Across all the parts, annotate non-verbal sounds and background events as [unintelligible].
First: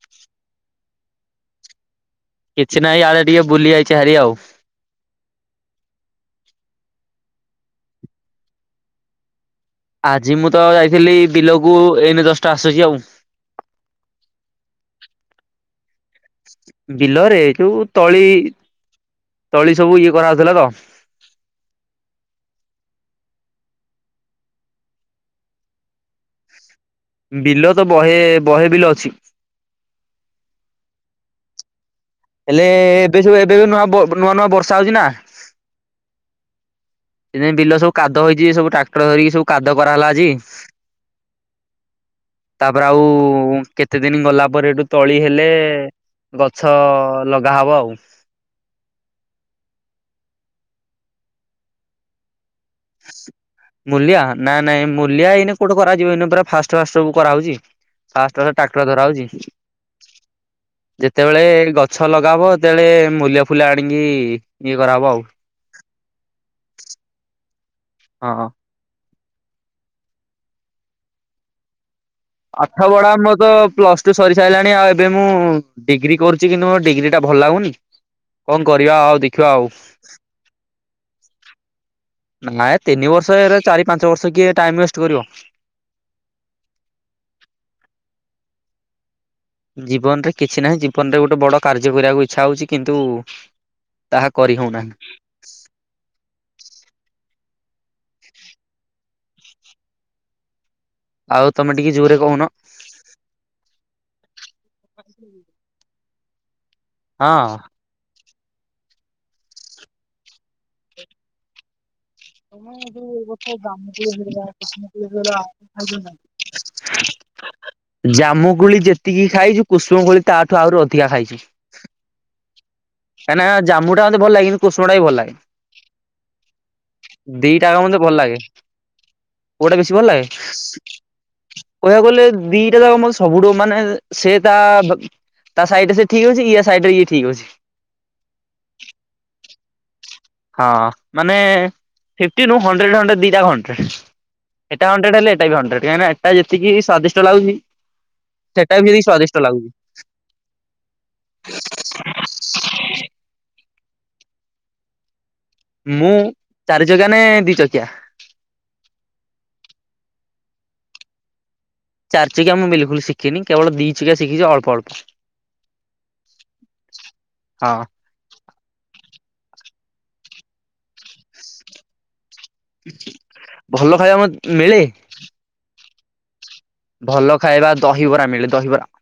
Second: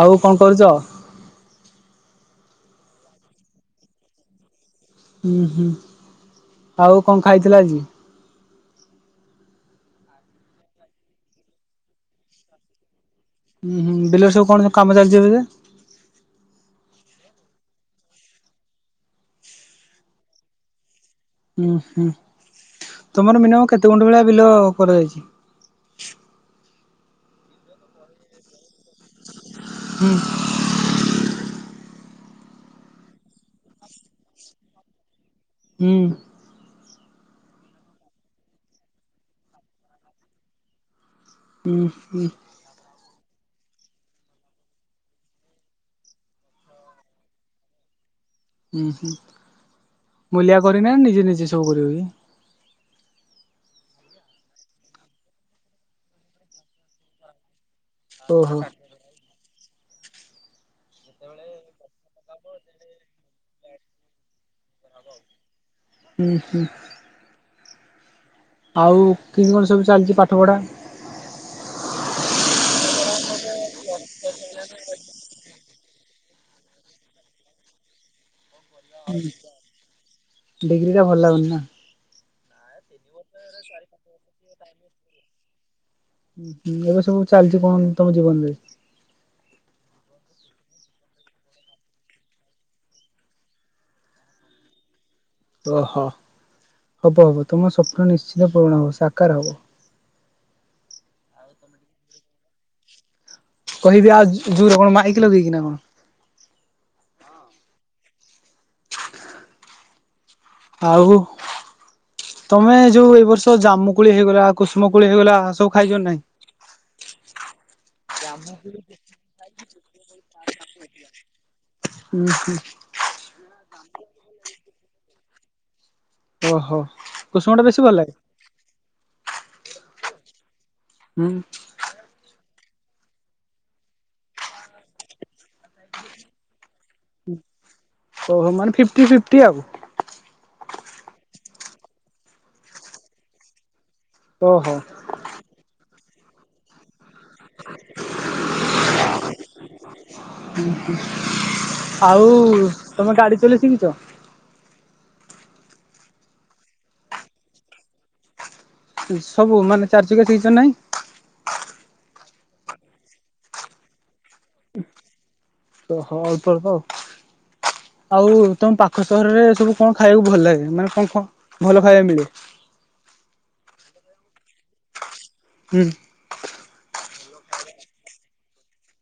ଆଉ କଣ କରୁଚ? କିଛି ନାହିଁ ଆଡ଼େ ଟିକେ ବୁଲି ଆଇଛି ହାରି ଆଉ। ହୁଁ ହୁଁ ଆଉ କଣ ଖାଇଥିଲ ଆଜି? ଆଜି ମୁଁ ତ ଯାଇଥିଲି ବିଲକୁ ଏଇନେ ଜଷ୍ଟ ଆସୁଛି ଆଉ। ଉୁଁ ହୁଁ ବିଲର ସବୁ କଣ ସ କାମ ଚାଲିଛି ଏବେ ଯେ ବିଲରେ ଯୋଉ ତଳି ତଳି ସବୁ ଇଏ କରାଉଥିଲା ତ। ଉୁଁ ହୁଁ ତମର ମିନିମମ କେତେ ଗୁଣ୍ଟ ଭଳିଆ ବିଲ କରାଯାଇଛି। ବିଲ ତ ବହେ ବହେ ବିଲ ଅଛି। ହଁ। ହେଲେ ଏବେ ସବୁ ଏବେ ବି ନୂଆ ନୂଆ ନୂଆ ବର୍ଷା ହଉଛି ନା। ହୁଁ। ସେଇଥି ପାଇଁ ବିଲ ସବୁ କାଦ ହେଇଛି ସବୁ ଟ୍ରାକ୍ଟର ଧରିକି ସବୁ କାଦ କରାହେଲା ଆଜି। ହୁଁ ହୁଁ। ତାପରେ ଆଉ କେତେ ଦିନ ଗଲା ପରେ ଏଠୁ ତଳି ହେଲେ ଗଛ ଲଗା ହବ ଆଉ। ହୁଁ ହୁଁ ମୁଲିଆ କରିନାହଁନ୍ତି ନିଜେ ନିଜେ ସବୁ କରିବ କି। ହ। ମୂଲିଆ ନାଇଁ ନାଇଁ ମୂଲିଆ ଏଇନେ କୋଠି କରାଯିବ ଏଇନ ପୁରା ଫାଷ୍ଟ ଫାଷ୍ଟ ସବୁ କରାଉଚି। ଫାଷ୍ଟ ହେରା ଓହୋ ଟ୍ରାକ୍ଟର ଦ୍ଵାରା ହଉଚି। ଯେତେବେଳେ ଗଛ ଲଗା ହବ ସେତେବେଳେ ମୂଲିଆ ଫୁଲିଆ ଆଣିକି ଇଏ କରାହବ ଆଉ। ହୁଁ ହୁଁ। ହଁ। ଆଉ କିମି କଣ ସବୁ ଚାଲିଛି ପାଠ ପଢା। ପାଠ ପଢା ମୋର ତ ପ୍ଲସ ଟୁ ସରି ସାରିଲାଣି ଆଉ ଏବେ ମୁଁ ଡିଗ୍ରୀ କରୁଛି କିନ୍ତୁ ମୋ ଡିଗ୍ରୀ ଟା ଭଲ ଲାଗୁନି କଣ କରିବା ଆଉ ଦେଖିବା ଆଉ ଡିଗ୍ରୀଟା ଭଲ ଲାଗୁନି ନା। ନାଇ ତିନି ବର୍ଷ ଏରା ଚାରି ପାଞ୍ଚ ବର୍ଷ କିଏ ଟାଇମ ୱେଷ୍ଟ କରିବ। ହୁଁ ଏବେ ସବୁ ଚାଲିଚି କଣ ତମ ଜୀବନ ରେ। ଜୀବନରେ କିଛି ନାହିଁ ଜୀବନରେ ଗୋଟେ ବଡ କାର୍ଯ୍ୟ କରିବାକୁ ଇଚ୍ଛା ହଉଛି କିନ୍ତୁ ତାହା କରି ହଉନାହିଁ। ଓ ହ ହବ ହବ ତୁମ ସ୍ୱପ୍ନ ନିଶ୍ଚିିତ ପୂରଣ ହବ ସାକାର ହବ। ଆଉ ତମେ ଟିକେ ଜୋରେ କହୁନ। କହିବି ଆଉ ଜ ଜୋର କଣ ମାଇକି ଲଗେଇକି ନା କଣ। ହଁ। ଆଉ। ତମେ ଯୋଉ ଏଇ ବର୍ଷ ଜାମୁ କୋଳି ହେଇଗଲା କୁଷ୍ମ କୋଳି ହେଇଗଲା ସବୁ ଖାଇଛ ନାହିଁ। ଜାମୁ କୋଳି ଯେତିକି ଖାଇଛୁ କୁଷ୍ମ କୋଳି ତାଠୁ ଆହୁରି ଅଧିକା ଖାଇଚି। ହୁଁ ହୁଁ। କାଇଁ ନା ଜାମୁଟା ମତେ ଭଲ ଲାଗେନି କୁଷ୍ମଟା ହିଁ ଭଲ ଲାଗେ। ଓହୋ। ଦି ଟା ଯାକ ମତେ ଭଲ ଲାଗେ କୋଉଟା ବେଶୀ ଭଲ ଲାଗେ। ହୁଁ। କହିବାକୁ ଗଲେ ଦିଟା ଯାକ ମତେ ସବୁଠୁ ମାନେ ସେ ତା ତା ସାଇଡ଼ ରେ ସେ ଠିକ୍ ଅଛି ୟା ସାଇଡ଼ ରେ ଇଏ ଠିକ୍ ଅଛି। ଓହୋ ମାନେ ଫିଫ୍ଟି ଫିଫ୍ଟି ଆଉ ହଁ ମାନେ ଫିପ୍ଟି ନୁହଁ ହଣ୍ଡ୍ରେଡ଼ ହଣ୍ଡ୍ରେଡ଼ ଦିଟା ଯାକ ଓହୋ। ହଣ୍ଡ୍ରେଡ଼ ଏଟା ହଣ୍ଡ୍ରେଡ଼ ହେଲେ ଏଟା ବି ହଣ୍ଡ୍ରେଡ଼ କାହିଁକି ନା ଏଟା ଯେତିକି ସ୍ୱାଦିଷ୍ଟ ଶିତ ଲାଗୁଛି। ସେଟା ବି ସ୍ୱାଦିଷ୍ଟ ଲାଗୁଛି। ଆଉ ତମେ ଗାଡ଼ି ଚଲେଇ ଶିଖିଛ। ମୁଁ ଚାରି ଚକିଆ ନେ ଦି ଚକିଆ। ସବୁ ମାନେ ଚାରି ଚକିଆ ଠି କିସେ ନାଇଁ। ଚାରି ଚକିଆ ମୁଁ ବିଲକୁଲ ଶିଖିନି କେବଳ ଦି ଚିକିଆ ଶିଖିଛି ଅଳ୍ପ ଅଳ୍ପ। ଓ ହଁ ଅଳ୍ପ ଅଳ୍ପ ଆଉ। ହଁ ଆଉ ତମ ପାଖ ସହରରେ ସବୁ କଣ ଖାଇବାକୁ ଭଲ ଲାଗେ ମାନେ କଣ କଣ ଭଲ ଖାଇବା ମିଳେ? ଭଲ ଖାଇବା ମତ୍ ମିଳେ। ହୁଁ। ଭଲ ଖାଇବା ଦହିବରା ମିଳେ ଦହିବରା।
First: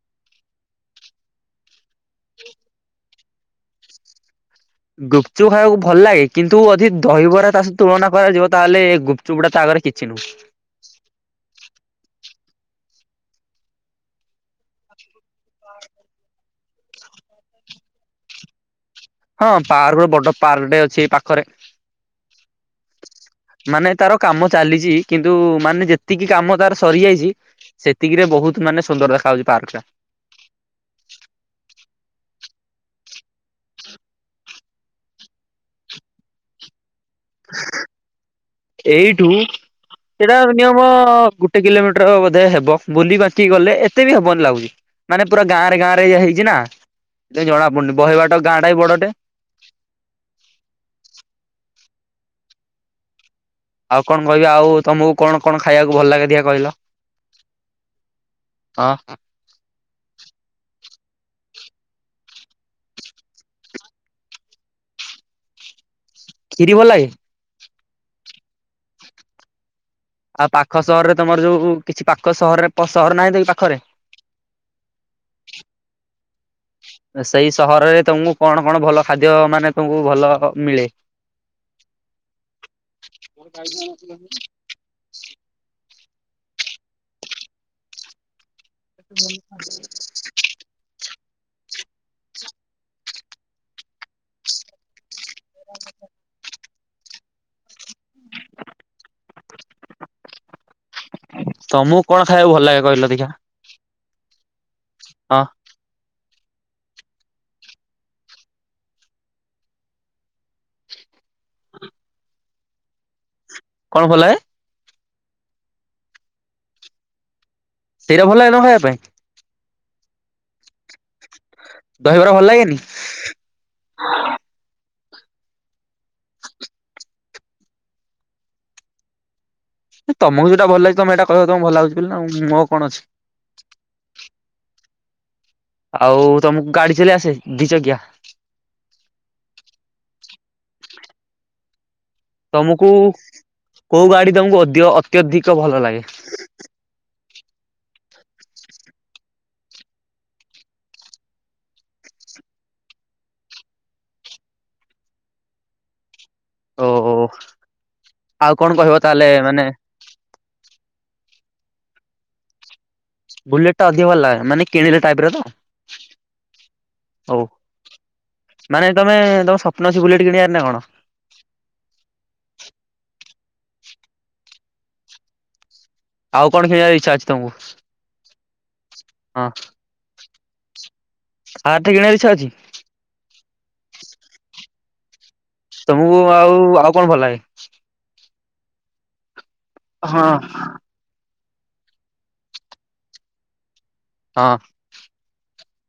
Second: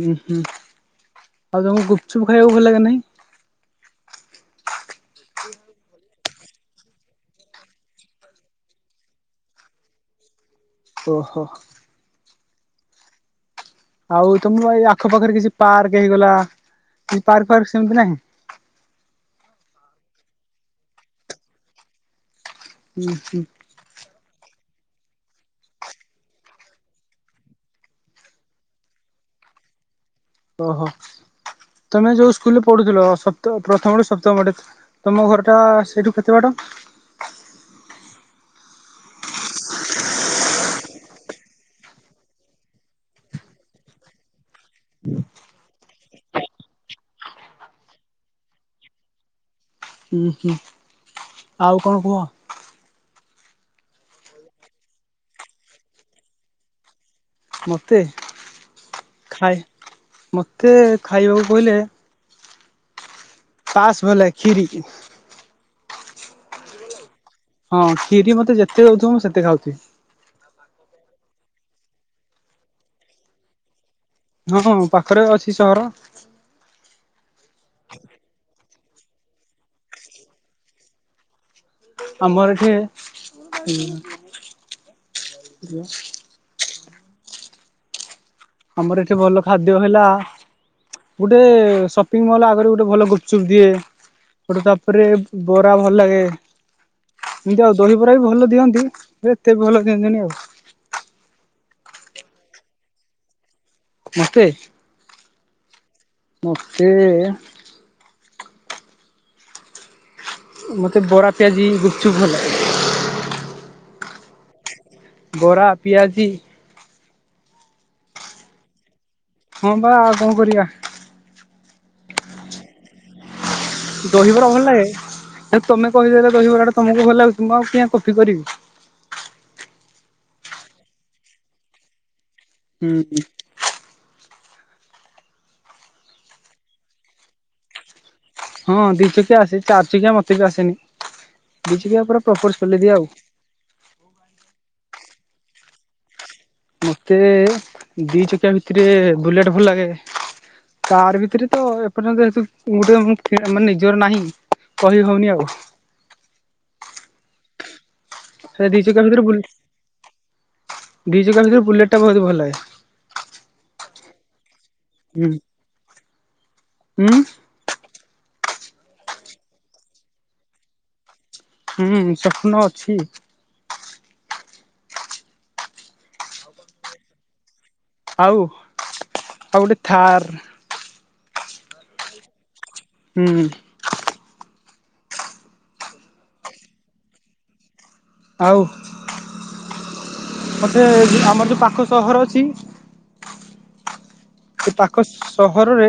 ହୁଁ ହୁଁ ଆଉ ତମକୁ ଗୁପଚୁପ ଖାଇବାକୁ ଭଲ ଲାଗେ ନା ନାହିଁ। ଗୁପଚୁପ ଖାଇବାକୁ ଭଲ ଲାଗେ କିନ୍ତୁ ଯଦି ଦହିବରା ତା ସହ ତୁଳନା କରାଯିବ ତାହେଲେ ଗୁପ ଚୂଡ଼ା ତା ଆଗରେ କିଛି ନୁହଁ। ଓହୋ। ଆଉ ତମର ଏଇ ଆଖପାଖରେ କିଛି ପାର୍କ ହେଇଗଲା କି ପାର୍କ ଫାର୍କ ସେମିତି ନାହିଁ। ହଁ ପାର୍କ ଗୋଟେ ବଡ଼ ପାର୍କଟେ ଅଛି ଏଇ ପାଖରେ। ହୁଁ ହୁଁ। ମାନେ ତାର କାମ ଚାଲିଛି କିନ୍ତୁ ମାନେ ଯେତିକି କାମ ତାର ସରିଯାଇଛି ସେତିକି ରେ ବହୁତ ମାନେ ସୁନ୍ଦର ଦେଖାଯାଉଛି ପାର୍କଟା। ଓହୋ ତମେ ଯୋଉ ସ୍କୁଲରେ ପଢୁଥିଲ ସପ୍ତମ ପ୍ରଥମ ରୁ ସପ୍ତମ ପାଠ ତମ ଘର ଟା ସେଇଠୁ କେତେ ବାଟ। ଏଇଠୁ ସେଇଟା ମିନିମମ ଗୋଟେ କିଲୋମିଟର ବୋଧେ ହେବ ବୁଲି ବାଙ୍କି ଗଲେ ଏତେ ବି ହେବନି ଲାଗୁଛି। ମାନେ ପୁରା ଗାଁ ରେ ଗାଁରେ ଇଏ ହେଇଛି ନା ତ ଜଣା ପଡ଼ୁନି ବହେ ବାଟ ଗାଁ ଟା ବି ବଡ଼ଟେ। ହୁଁ ହୁଁ ଆଉ କଣ କୁହ। ଆଉ କଣ କହିବି ଆଉ ତମକୁ କଣ କଣ ଖାଇବାକୁ ଭଲ ଲାଗେ ଟିକେ କହିଲ। ମତେ ହଁ ଖାଇ ମତେ ଖାଇବାକୁ କହିଲେ ପାସ ଭଲଲାଗେ ଖିରି। ଖିରି ଭଲଲାଗେ। ହଁ ଖିରି ମତେ ଯେତେ ଦଉଥିବ ମୁଁ ସେତେ ଖାଉଥିବି। ଆଉ ପାଖ ସହରରେ ତମର ଯୋଉ କିଛି ପାଖ ସହରରେ ପ ସହର ନାହିଁ ତମ ପାଖରେ। ହଁ ପାଖରେ ଅଛି ସହର। ସେଇ ସହରରେ ତମକୁ କଣ କଣ ଭଲ ଖାଦ୍ୟ ମାନେ ତମକୁ ଭଲ ମିଳେ। ଆମର ଏଠି ହ ଆମର ଏଠି ଭଲ ଖାଦ୍ୟ ହେଲା ଗୋଟେ ସପିଙ୍ଗ ମଲ ଆଗରେ ଗୋଟେ ଭଲ ଗୁପଚୁପ ଦିଏ ଏପଟେ ତାପରେ ବରା ଭଲ ଲାଗେ ଏମିତି ଆଉ ଦହି ବରା ବି ଭଲ ଦିଅନ୍ତି ଏତେ ବି ଭଲ କିଅନ୍ତିନି ଆଉ ତମକୁ କଣ ଖାଇବାକୁ ଭଲ ଲାଗେ କହିଲ ଦେଖା? ମତେ ମୋତେ ଏ ମତେ ବରା ପିଆଜି ଗୁପଚୁପ ଭଲ କଣ ଭଲାଏ ବରା ପିଆଜି ସେଇଟା ଭଲ ଲାଗେ ତମକୁ ଖାଇବା ପାଇଁ ହଁ ବା ଆଉ କଣ କରିବା ଦହିବରା ଭଲ ଲାଗେନି ଦହିବରା ଭଲ ଲାଗେ ତମେ କହିଦେଲେ ଦହିବରାଟା ତମକୁ ଭଲ ଲାଗୁଛି ମୁଁ ଆଉ କିଆଁ କଫି କରିବି ତମକୁ ଯୋଉଟା ଭଲ ଲାଗଛି ତମେ ହେଟା କର ତମକୁ ଭଲ ଲାଗୁଛି ବୋଲି ନା ଆଉ ମୋ ହୁଁ ହୁଁ ଆଉ ତମକୁ ଗାଡି ଚଲେଇ ଆସେ ଦି ଚକିଆ ହଁ ଦି ଚକିଆ ଆସେ ଚାରି ଚକିଆ ମତେ ବି ଆସେନି ଦି ଚକିଆ ପରା ତମକୁ କୋଉ ଗାଡି ତମକୁ ଅ ଅତ୍ୟଧିକ ଭଲ ଲାଗେ ମତେ ଦି ଚକିଆ ଭିତରେ ବୁଲେଟ ଭଲ ଲାଗେ କାର ଭିତରେ ତ ଏପର୍ଯ୍ୟନ୍ତ ଗୋଟେ ମାନେ ନିଜର ନାହିଁ କହି ହଉନି ଆଉ ଓହୋ ଆଉ ସେ କଣ କହିବ ତାହେଲେ ମାନେ ଦୁଇ ଚକିଆ ଭିତରେ ବୁଲେଟ୍ ଟା ବହୁତ ଭଲେ ବୁଲେଟ ଟା ଅଧିକ ଭଲ ଲାଗେ ମାନେ କିଣିଲେ ଟାଇପ ର ତ ହୁଁ ହଉ ମାନେ ତମେ ତମ ସ୍ୱପ୍ନ ଅଛି ବୁଲେଟ କିଣିବାର ନା କଣ ହୁଁ ସ୍ୱପ୍ନ ଅଛି ଆଉ କଣ କିଣିବାର ଇଚ୍ଛା ଅଛି ତମକୁ ଆଉ ହଁ ଆଉ ଗୋଟେ ଥାର୍ ଥାର୍ ଟେ କିଣବାର ଇଚ୍ଛା ଅଛି ହୁଁ ତମକୁ ଆଉ ଆଉ କଣ ଭଲ ଲାଗେ ଆଉ ହଁ ମୋତେ ଆମର ଯେଉଁ ପାଖ ସହର ଅଛି ହଁ ତାଙ୍କ ସହରରେ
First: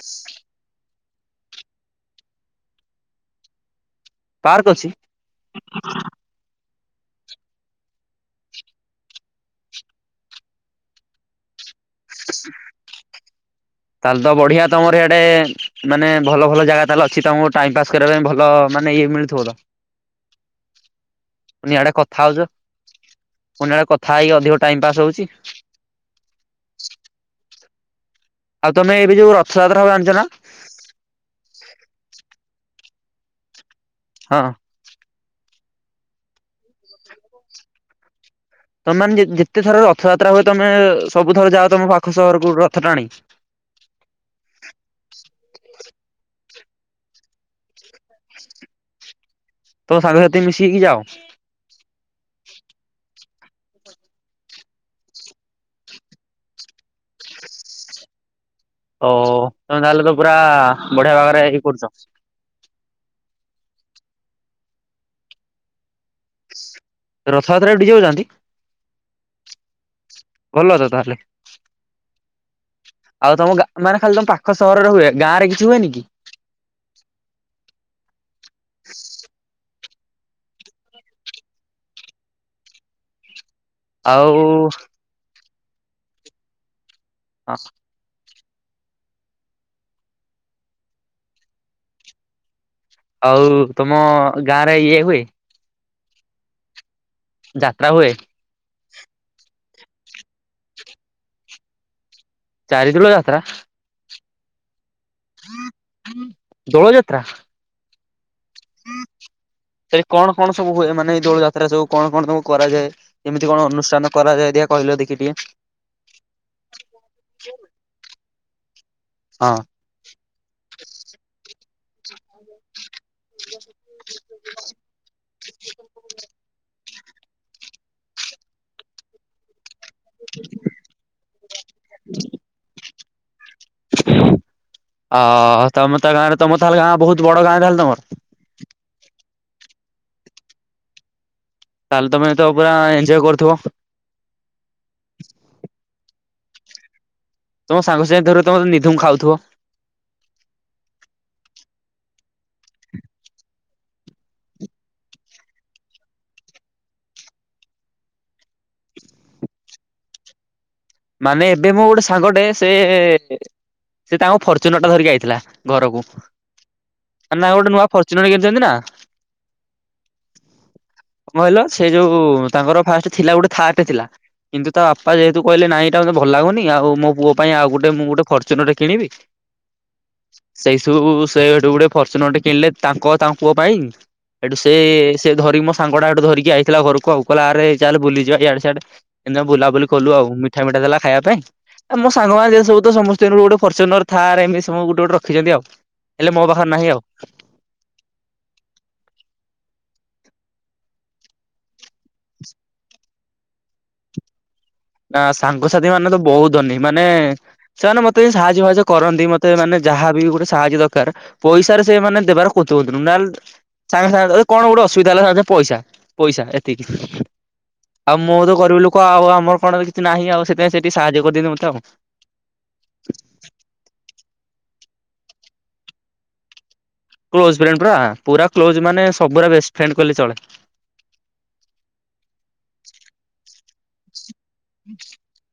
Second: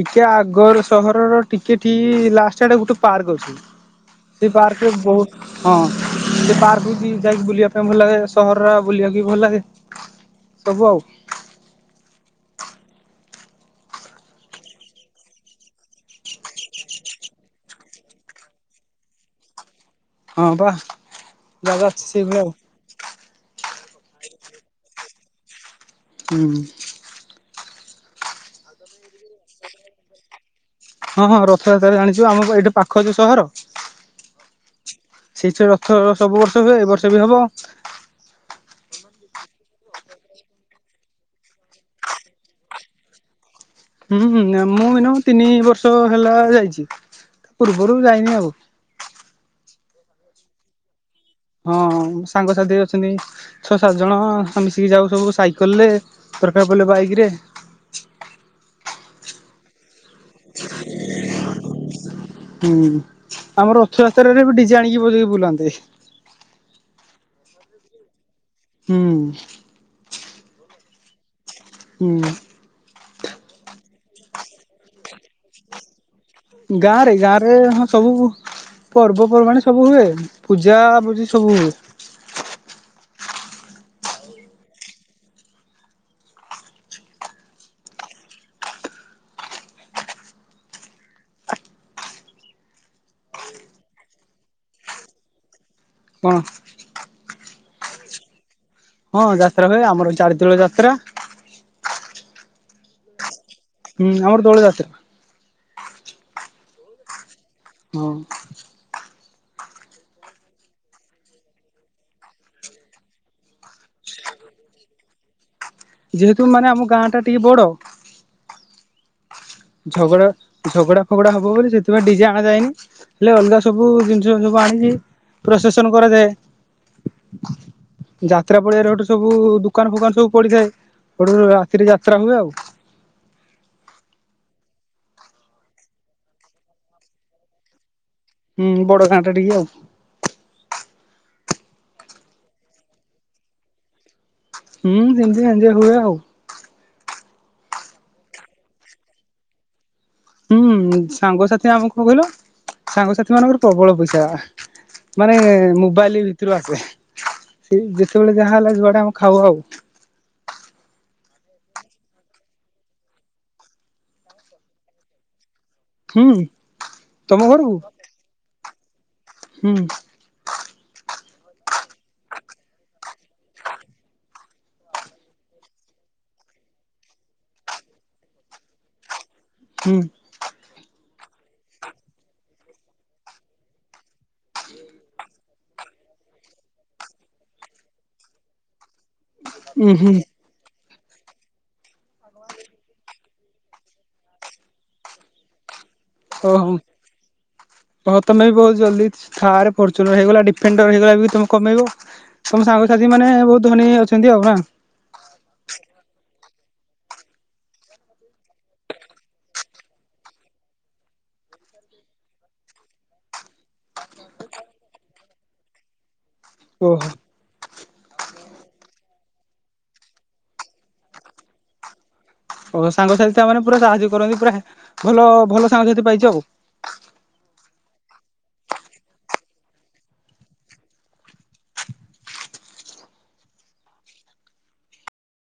ଟିକେ ଆଗର ସହରର ଟିକେ ଠିକ ଲାଷ୍ଟଆଡେ ଗୋଟେ ପାର୍କ ଅଛି ସେଇ ପାର୍କ ରେ ବହୁତ ହଁ ସେ ପାର୍କ ବି ଯାଇକି ବୁଲିବା ପାଇଁ ଭଲ ଲାଗେ ସହର ବୁଲିବାକୁ ବି ଭଲ ଲାଗେ ସବୁ ଆଉ [unintelligible] ତାହେଲେ ତ ବଢିଆ ତମର ଇଆଡେ ମାନେ ଭଲ ଭଲ ଜାଗା ତାହେଲେ ଅଛି ତମକୁ ଟାଇମ ପାସ୍ କରିବା ପାଇଁ ଭଲ ମାନେ ଇଏ ମିଳୁ ଥିବତ ହଁ ବା ପୁଣି ଜାଗା ଇଆଡେ ଅଛି କଥା ସେଇଭଳିଆ ହଉଛ ଆଉ। ପୁଣି ଇଆଡେ କଥା ହେଇକି ଅଧିକ ଟାଇମ ପାସ୍ ହଉଛି ହୁଁ ଆଉ ତମେ ଏବେ ଯୋଉ ରଥଯାତ୍ରା ହେବ ଜାଣିଛ ନା ହଁ ହଁ ରଥଯାତ୍ରା ଜାଣିଛୁ ଆମର ଏଇଠି ପାଖ ଯେ ସହର ହଁ ସେଇ ଯଉ ରଥ ସବୁ ବର୍ଷ ହୁଏ ଏ ବର୍ଷ ବି ହବ। ତମେମାନେ ଯେତେ ଥର ରଥଯାତ୍ରା ହୁଏ ତମେ ସବୁ ଥର ଯାଅ ତମ ପାଖ ସହରକୁ ଯାଅ ରଥ ଟାଣି? ହୁଁ ମୁଁ ଏଇନା ତିନି ବର୍ଷ ହେଲା ଯାଇଛି ପୂର୍ବରୁ ଯାଇନି ଆଉ। ତୋ ସାଙ୍ଗସାଥି ମିଶିକି ଯାଅ। ହଁ ସାଙ୍ଗସଥି ଅଛନ୍ତି। ଛଅ ସାତ ଜଣ ଆମେ ମିଶିକି ଯାଉ ସବୁ ସାଇକେଲ ରେ ଦରକାର ପଡ଼ିଲେ ବାଇକ ରେ। ଓ ତମେ ତାହେଲେ ତ ପୁରା ବଢିଆ ଭାବରେ ଇଏ କରୁଛ। ହୁଁ ଆମର ରଥଯାତ୍ରାରେ ବି ଡିଜେ ଆଣିକି ବଜେଇକି ବୁଲାନ୍ତି। ରଥଯାତ୍ରାରେ ବି ଡିଜେ ବଜାନ୍ତି? ହୁଁ। ଭଲ ତ ତାହେଲେ। ହୁଁ। ଆଉ ତମ ଗା ମାନ ଖାଲି ତମ ପାଖ ସହରରେ ଖାଲି ହୁଏ, ଗାଁରେ କିଛି ହୁଏନି କି? ଗାଁରେ ଗାଁ ରେ ହଁ ସବୁ ପର୍ବପର୍ବାଣି ସବୁ ହୁଏ ପୂଜା ପୂଜିି ସବୁ ହୁଏ। ଆଉ [unintelligible] ଆଉ ତମ ଗାଁରେ ଇଏ ହୁଏ? କଣ? ଯାତ୍ରା ହୁଏ? ହଁ, ଯାତ୍ରା ହୁଏ ଆମର ଚାରି ଦୋଳ ଯାତ୍ରା। ଚାରି ଦୋଳ ଯାତ୍ରା? ହୁଁ, ଆମର ଦୋଳଯାତ୍ରା। ଦୋଳ ଯାତ୍ରା? ହଁ। ସେଇ କଣ କଣ ସବୁ ହୁଏ ମାନେ ଏଇ ଦୋଳ ଯାତ୍ରା ସବୁ କଣ କଣ ସବୁ କରାଯାଏ? କେମିତି କଣ ଅନୁଷ୍ଠାନ କରାଯାଏ ଦେଖିଆ କହିଲ ଦେଖି ଟିକେ। ଯେହେତୁ ମାନେ ଆମ ଗାଁ ଟା ଟିକେ ବଡ ହଁ। ଝଗଡା ଝଗଡା ଫଗଡା ହବ ବୋଲି ସେଥିପାଇଁ ଡିଜେ ଆଣା ଯାଏନି ହେଲେ ଅଲଗା ସବୁ ଜିନିଷ ଯଉ ଶବକୁ ଆଣିକି ପ୍ରୋସେସନ କରାଯାଏ। ଯାତ୍ରା ପଡିଆରେ ହେଠୁ ସବୁ ଦୁକାନ ଫୋକାନ ସବୁ ପଡିଥାଏ ରାତିରେ ଯାତ୍ରା ହୁଏ ଆଉ। ଆଁ ତମେ ତ ଗାଁରେ ତମର ତାହଲେ ଗାଁ ବହୁତ ବଡ ଗାଁ ତାହେଲେ ତମର? ହୁଁ ବଡ ଗାଁ ଟା ଟିକେ ଆଉ। ତାହେଲେ ତମେ ତ ପୁରା ଏଞ୍ଜୟ୍ କରୁଥିବ? ହୁଁ ସେମିତି ଏଞ୍ଜୟ୍ ହୁଏ ଆଉ। ତମ ସାଙ୍ଗ ସାଥି ଧରି ତମେ ନିଧୁମ ଖାଉଥିବ? ହୁଁ ସାଙ୍ଗସାଥି ଆମକୁ କଣ କହିଲ ସାଙ୍ଗସାଥି ମାନଙ୍କର ପ୍ରବଳ ପଇସା। ମାନେ ମୋବାଇଲ ଭିତରୁ ଆସେ। ସେ ଯେତେବେଳେ ଯାହା ହେଲା ଯୁଆଡେ ଆମେ ଖାଉ ଆଉ। ମାନେ ଏବେ ମୁଁ ଗୋଟେ ସାଙ୍ଗଟେ ସେ ଏ ତାଙ୍କ ଫର୍ଚୁନର ଟା ଧରିକି ଆଇଥିଲା। ଘରକୁ ହୁଁ ତମ ମାନେ ଗୋଟେ ଘରକୁ ନୂଆ ଫର୍ଚୁନର କିଣିଛନ୍ତି ନା? ହୁଁ। କ କହିଲ ସେ ଯୋଉ ତାଙ୍କର ଫାଷ୍ଟ ଥିଲା ଗୋଟେ ଥାର୍ରେ ଟେ ଥିଲା। କିନ୍ତୁ ତା ବାପା ଯେହେତୁ କହିଲେ ନାଇଁ ଏଇଟା ମୋତେ ଭଲ ଲାଗୁନି ଆଉ ମୋ ପୁଅ ପାଇଁ ଆଉ ଗୋଟ ମୁଁ ଗୋଟେ ଫର୍ଚୁନର କିଣିବି। ହୁଁ। ସେଇ ସବୁ ସେହେଇଠୁ ଗୋଟେ ଫର୍ଚୁନରଟେ କିଣିଲେ ତାଙ୍କ ତା ପୁଅ ପାଇଁ। ଏଠୁ ସେ ସେ ଧରିକି ମୋ ସାଙ୍ଗଟା ଏଠୁ ଧରିକି ଆଇଥିଲା ଘରକୁ ଆଉ କହିଲା ଆରେ ଚାଲେ ବୁଲିଯିବା ଇଆଡେ ସିଆଡେ। ଏମିତିଆ ଉଁ ବୁଲାବୁଲି କଲୁ ହୁଁ ଆଉ ମିଠା ମିଠା ଦେଲା ଖାଇବା ପାଇଁ ମୋ ସାଙ୍ଗମାନେ ସବୁ ତ ସମ [unintelligible] ଫ୍ୟଚୁନର ଥାର୍ ଏମିତି ଗୋଟେ ଗୋଟେ ରଖିଛନ୍ତି ଆଉ ହେଲେ ମୋ ପାଖରେ ଓହୋ ନାହିଁ ଆଉ। ହଁ ତମେ ବି ବହୁତ ଜଲ୍ଦି ଥାର ଫର୍ଚୁନର ହେଇଗଲା ଡିଫେଣ୍ଡର ହେଇଗଲା ବି ତମେ କମେଇବ। ତମ ସାଙ୍ଗସାଥି ମାନେ ବହୁତ ଧନୀ ଅଛନ୍ତି ଆଉ ନା? ନା ସାଙ୍ଗସାଥି ମାନେ ତ ବହୁତ ହନି ମାନେ ସେମାନେ ମୋତେ ସାହାଯ୍ୟ ସାହାଜ୍ୟ କରନ୍ତି ମୋତେ ମାନେ ଯାହାବି ଗୋଟେ ସାହାଯ୍ୟ ଦରକାର। ପଇସାରେ ସେମାନେ ଦେବାର କୁଂଥୁ କୁଂଥୁ ନହେଲେ ସାଙ୍ଗେ ସାଙ୍ଗେ କଣ ଗୋଟେ ଅସୁବିଧା ହେଲା ପଇସା ପଇସା ଏତିକି। ଓହୋ। ଆଉ ମୁଁ ତ ଗରିବି ଲୁକ କହ ଆଉ ଆମର କଣ କି ନାହିଁ ଆଉ ସେଥିାଇଁ ସେଠି ସାହାଯ୍ୟ କରିଦଅ ମୋତେ ଆଉ। ଓ ସାଙ୍ଗସାଥି ତାମାନେ ପୁରା ସାହାଯ୍ୟ କରନ୍ତି ପୁରା ଭଲ ଭଲ ସାଙ୍ଗସାଥି ପାଇଛ ଆଉ। କ୍ଲୋଜଫ୍ରେଣ୍ଡ ପୁରା ପୁରା କ୍ଲୋଜ ମାନେ ସବୁରା ବେଷ୍ଟ ଫ୍ରେଣ୍ଡ କହିଲେ ଚଳେ। ହୁଁ।